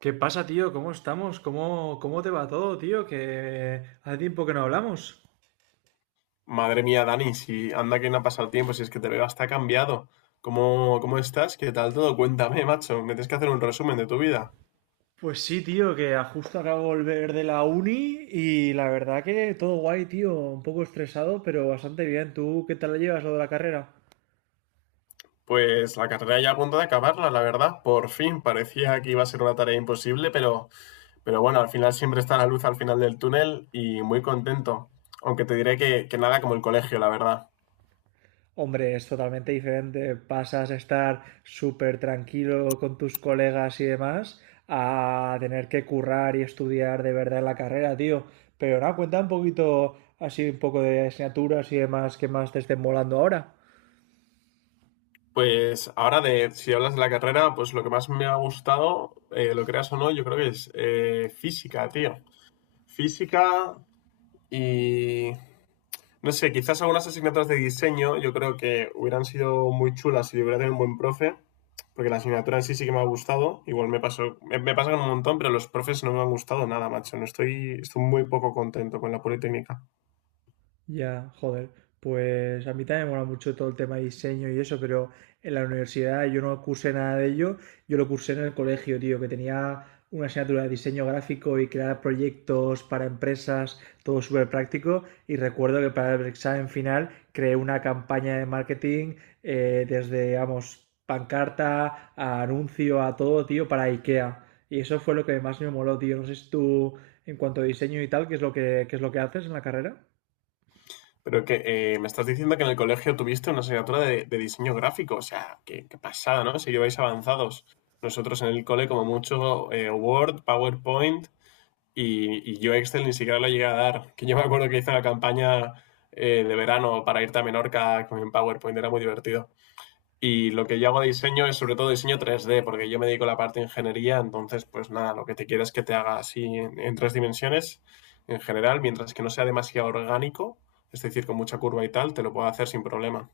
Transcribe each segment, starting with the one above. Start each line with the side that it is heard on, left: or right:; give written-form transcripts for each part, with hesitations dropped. right: ¿Qué pasa, tío? ¿Cómo estamos? ¿Cómo te va todo, tío? Que hace tiempo que no hablamos.
left: Madre mía, Dani, si anda que no ha pasado tiempo, si es que te veo hasta cambiado. ¿Cómo estás? ¿Qué tal todo? Cuéntame, macho. Me tienes que hacer un resumen de tu vida.
right: Pues sí, tío, que justo acabo de volver de la uni y la verdad que todo guay, tío. Un poco estresado, pero bastante bien. ¿Tú qué tal lo llevas lo de la carrera?
left: Pues la carrera ya a punto de acabarla, la verdad. Por fin, parecía que iba a ser una tarea imposible, pero bueno, al final siempre está la luz al final del túnel y muy contento. Aunque te diré que nada como el colegio, la verdad.
right: Hombre, es totalmente diferente. Pasas a estar súper tranquilo con tus colegas y demás a tener que currar y estudiar de verdad en la carrera, tío. Pero nada, cuenta un poquito así, un poco de asignaturas y demás que más te estén volando ahora.
left: Pues ahora si hablas de la carrera, pues lo que más me ha gustado, lo creas o no, yo creo que es física, tío. Física y no sé, quizás algunas asignaturas de diseño yo creo que hubieran sido muy chulas si hubiera tenido un buen profe, porque la asignatura en sí sí que me ha gustado. Igual me pasó, me pasa con un montón, pero los profes no me han gustado nada, macho. No estoy, estoy muy poco contento con la Politécnica.
right: Ya, joder, pues a mí también me mola mucho todo el tema de diseño y eso, pero en la universidad yo no cursé nada de ello, yo lo cursé en el colegio, tío, que tenía una asignatura de diseño gráfico y crear proyectos para empresas, todo súper práctico, y recuerdo que para el examen final creé una campaña de marketing, desde, vamos, pancarta a anuncio, a todo, tío, para IKEA. Y eso fue lo que más me moló, tío. No sé si tú, en cuanto a diseño y tal, ¿qué es lo que haces en la carrera?
left: Pero que me estás diciendo que en el colegio tuviste una asignatura de diseño gráfico, o sea, qué pasada, ¿no? Si lleváis avanzados. Nosotros en el cole, como mucho, Word, PowerPoint y yo Excel ni siquiera lo llegué a dar. Que yo me acuerdo que hice la campaña de verano para irte a Menorca con PowerPoint, era muy divertido. Y lo que yo hago de diseño es sobre todo diseño 3D, porque yo me dedico a la parte de ingeniería, entonces pues nada, lo que te quiero es que te haga así en tres dimensiones en general, mientras que no sea demasiado orgánico, es decir, con mucha curva y tal, te lo puedo hacer sin problema.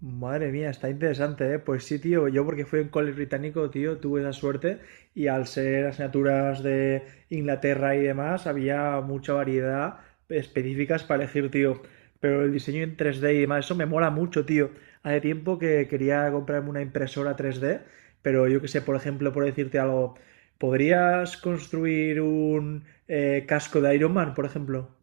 right: Madre mía, está interesante, ¿eh? Pues sí, tío, yo porque fui a un cole británico, tío, tuve esa suerte y al ser asignaturas de Inglaterra y demás, había mucha variedad específicas para elegir, tío. Pero el diseño en 3D y demás, eso me mola mucho, tío. Hace tiempo que quería comprarme una impresora 3D, pero yo que sé, por ejemplo, por decirte algo, ¿podrías construir un casco de Iron Man, por ejemplo?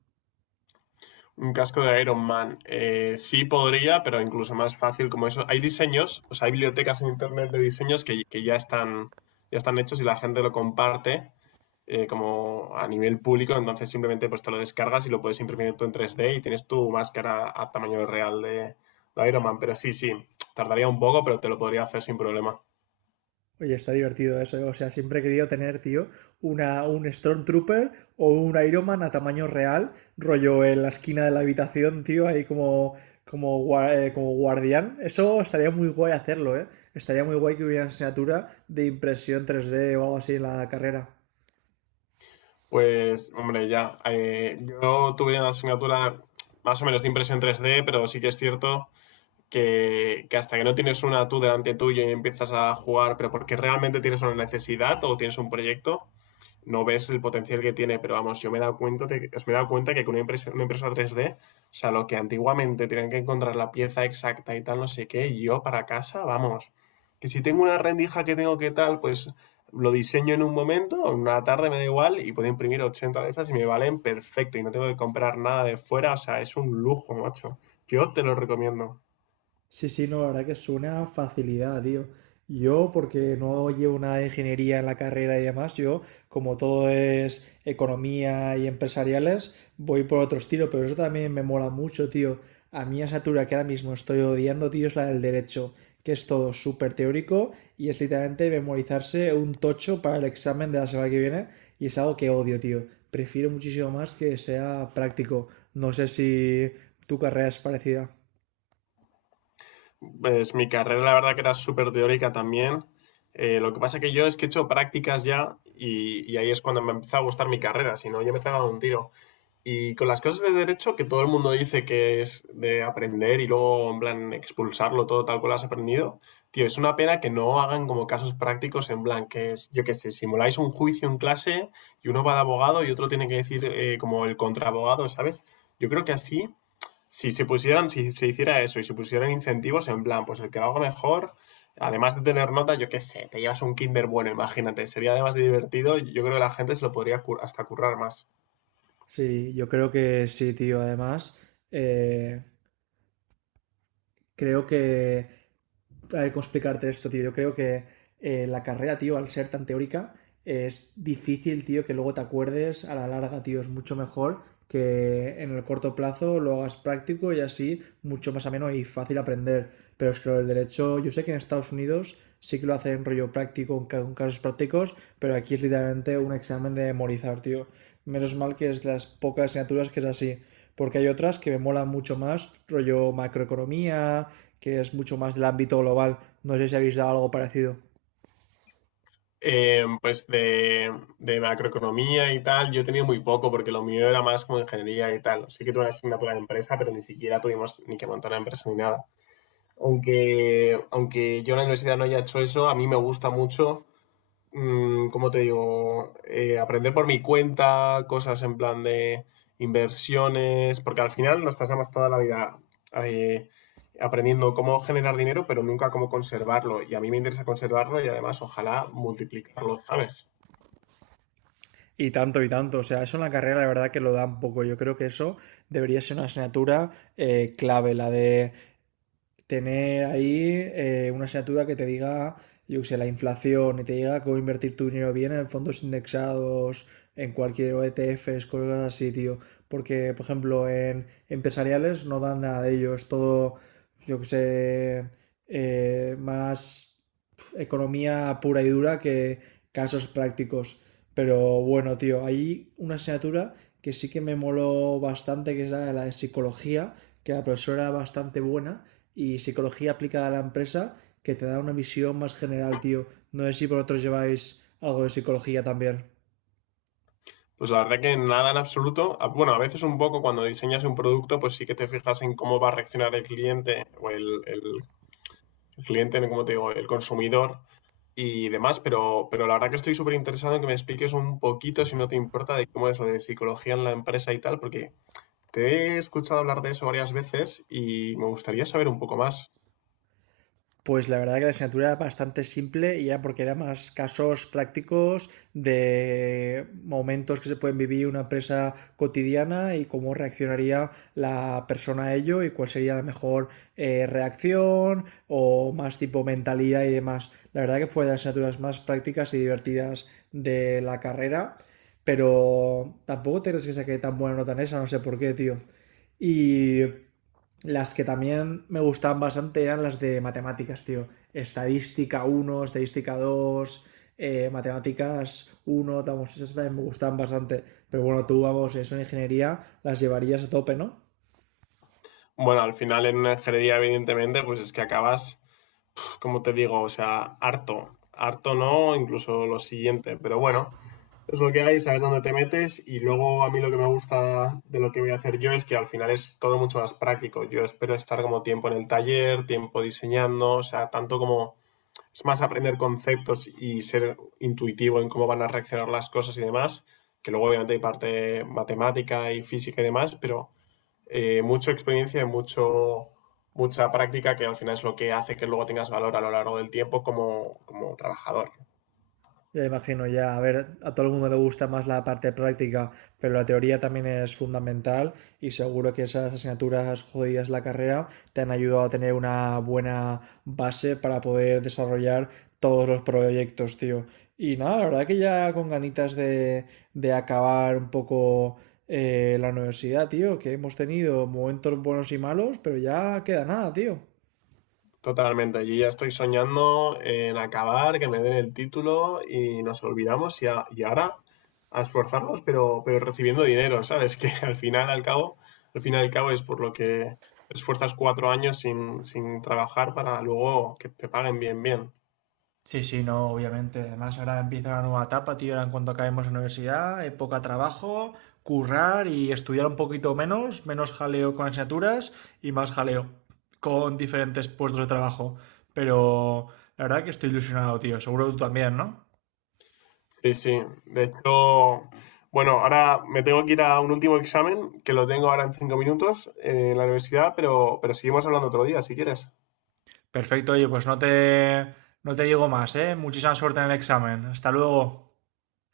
left: Un casco de Iron Man. Sí podría, pero incluso más fácil como eso. Hay diseños, o sea, hay bibliotecas en internet de diseños que ya están hechos y la gente lo comparte como a nivel público. Entonces simplemente pues te lo descargas y lo puedes imprimir tú en 3D y tienes tu máscara a tamaño real de Iron Man. Pero sí, sí, tardaría un poco, pero te lo podría hacer sin problema.
right: Oye, está divertido eso, ¿eh? O sea, siempre he querido tener, tío, una, un Stormtrooper o un Iron Man a tamaño real, rollo en la esquina de la habitación, tío, ahí como, como, como guardián. Eso estaría muy guay hacerlo, ¿eh? Estaría muy guay que hubiera asignatura de impresión 3D o algo así en la carrera.
left: Pues, hombre, ya. Yo tuve una asignatura más o menos de impresión 3D, pero sí que es cierto que hasta que no tienes una tú delante tuya y empiezas a jugar, pero porque realmente tienes una necesidad o tienes un proyecto, no ves el potencial que tiene. Pero vamos, yo me he dado cuenta, de- me he dado cuenta que con una impresa 3D, o sea, lo que antiguamente tenían que encontrar la pieza exacta y tal, no sé qué, y yo para casa, vamos. Que si tengo una rendija que tengo que tal, pues lo diseño en un momento, en una tarde me da igual, y puedo imprimir 80 de esas y me valen perfecto, y no tengo que comprar nada de fuera, o sea, es un lujo, macho. Yo te lo recomiendo.
right: Sí, sí, no, la verdad que es una facilidad, tío. Yo, porque no llevo nada de ingeniería en la carrera y demás, yo, como todo es economía y empresariales, voy por otro estilo, pero eso también me mola mucho, tío. A mí esa asignatura que ahora mismo estoy odiando, tío, es la del derecho, que es todo súper teórico y es literalmente memorizarse un tocho para el examen de la semana que viene y es algo que odio, tío. Prefiero muchísimo más que sea práctico. No sé si tu carrera es parecida.
left: Pues mi carrera la verdad que era súper teórica también. Lo que pasa que yo es que he hecho prácticas ya y ahí es cuando me empezó a gustar mi carrera, si no yo me pegaba un tiro. Y con las cosas de derecho que todo el mundo dice que es de aprender y luego en plan expulsarlo todo tal cual has aprendido, tío, es una pena que no hagan como casos prácticos en plan que es, yo qué sé, simuláis un juicio en clase y uno va de abogado y otro tiene que decir como el contraabogado, ¿sabes? Yo creo que así si se pusieran, si se hiciera eso y se pusieran incentivos en plan, pues el que lo haga mejor, además de tener nota, yo qué sé, te llevas un Kinder bueno, imagínate, sería además de divertido, yo creo que la gente se lo podría hasta currar más.
right: Sí, yo creo que sí, tío. Además, eh, creo que a ver, ¿cómo explicarte esto, tío? Yo creo que la carrera, tío, al ser tan teórica, es difícil, tío, que luego te acuerdes a la larga, tío. Es mucho mejor que en el corto plazo lo hagas práctico y así mucho más ameno y fácil aprender. Pero es que lo del derecho, yo sé que en Estados Unidos sí que lo hacen rollo práctico, con con casos prácticos, pero aquí es literalmente un examen de memorizar, tío. Menos mal que es las pocas asignaturas que es así, porque hay otras que me molan mucho más, rollo macroeconomía, que es mucho más del ámbito global. No sé si habéis dado algo parecido.
left: Pues de macroeconomía y tal, yo he tenido muy poco porque lo mío era más como ingeniería y tal. Sí que tuve una asignatura de empresa, pero ni siquiera tuvimos ni que montar una empresa ni nada. Aunque yo en la universidad no haya hecho eso, a mí me gusta mucho, ¿cómo te digo? Aprender por mi cuenta, cosas en plan de inversiones, porque al final nos pasamos toda la vida eh, aprendiendo cómo generar dinero, pero nunca cómo conservarlo. Y a mí me interesa conservarlo y además ojalá multiplicarlo, ¿sabes?
right: Y tanto, y tanto. O sea, eso en la carrera, la verdad que lo da un poco. Yo creo que eso debería ser una asignatura clave, la de tener ahí una asignatura que te diga, yo qué sé, la inflación y te diga cómo invertir tu dinero bien en fondos indexados, en cualquier ETFs, cosas así, tío. Porque, por ejemplo, en empresariales no dan nada de ello, es todo, yo qué sé, más economía pura y dura que casos prácticos. Pero bueno, tío, hay una asignatura que sí que me moló bastante, que es la de psicología, que la profesora era bastante buena y psicología aplicada a la empresa que te da una visión más general, tío. No sé si vosotros lleváis algo de psicología también.
left: Pues la verdad que nada en absoluto. Bueno, a veces un poco cuando diseñas un producto, pues sí que te fijas en cómo va a reaccionar el cliente o el cliente, como te digo, el consumidor y demás, pero la verdad que estoy súper interesado en que me expliques un poquito, si no te importa, de cómo es lo de psicología en la empresa y tal, porque te he escuchado hablar de eso varias veces y me gustaría saber un poco más.
right: Pues la verdad que la asignatura era bastante simple y era porque era más casos prácticos de momentos que se pueden vivir una empresa cotidiana y cómo reaccionaría la persona a ello y cuál sería la mejor reacción o más tipo mentalidad y demás. La verdad que fue de las asignaturas más prácticas y divertidas de la carrera, pero tampoco te crees que saqué tan buena nota en esa, no sé por qué, tío. Y las que también me gustaban bastante eran las de matemáticas, tío. Estadística uno, estadística dos, matemáticas uno, vamos, esas también me gustaban bastante. Pero bueno, tú, vamos, eso en ingeniería las llevarías a tope, ¿no?
left: Bueno, al final en una ingeniería, evidentemente, pues es que acabas, como te digo, o sea, harto. Harto no, incluso lo siguiente, pero bueno, es lo que hay, sabes dónde te metes y luego a mí lo que me gusta de lo que voy a hacer yo es que al final es todo mucho más práctico. Yo espero estar como tiempo en el taller, tiempo diseñando, o sea, tanto como es más aprender conceptos y ser intuitivo en cómo van a reaccionar las cosas y demás, que luego obviamente hay parte matemática y física y demás, pero mucha experiencia y mucha práctica que al final es lo que hace que luego tengas valor a lo largo del tiempo como, como trabajador.
right: Ya imagino, ya, a ver, a todo el mundo le gusta más la parte práctica, pero la teoría también es fundamental y seguro que esas asignaturas jodidas de la carrera te han ayudado a tener una buena base para poder desarrollar todos los proyectos, tío. Y nada, la verdad que ya con ganitas de, acabar un poco, la universidad, tío, que hemos tenido momentos buenos y malos, pero ya queda nada, tío.
left: Totalmente, yo ya estoy soñando en acabar, que me den el título y nos olvidamos y ahora a esforzarnos, pero recibiendo dinero, ¿sabes? Que al final, al cabo es por lo que esfuerzas 4 años sin trabajar para luego que te paguen bien, bien.
right: Sí, sí, no, obviamente. Además, ahora empieza una nueva etapa, tío. Ahora en cuanto acabemos la universidad, época trabajo, currar y estudiar un poquito menos, menos jaleo con asignaturas y más jaleo con diferentes puestos de trabajo. Pero la verdad que estoy ilusionado, tío. Seguro tú también, ¿no?
left: Sí, sí. De hecho, bueno, ahora me tengo que ir a un último examen, que lo tengo ahora en 5 minutos en la universidad, pero seguimos hablando otro día, si quieres.
right: Perfecto, oye, pues no te, digo más, ¿eh? Muchísima suerte en el examen. Hasta luego.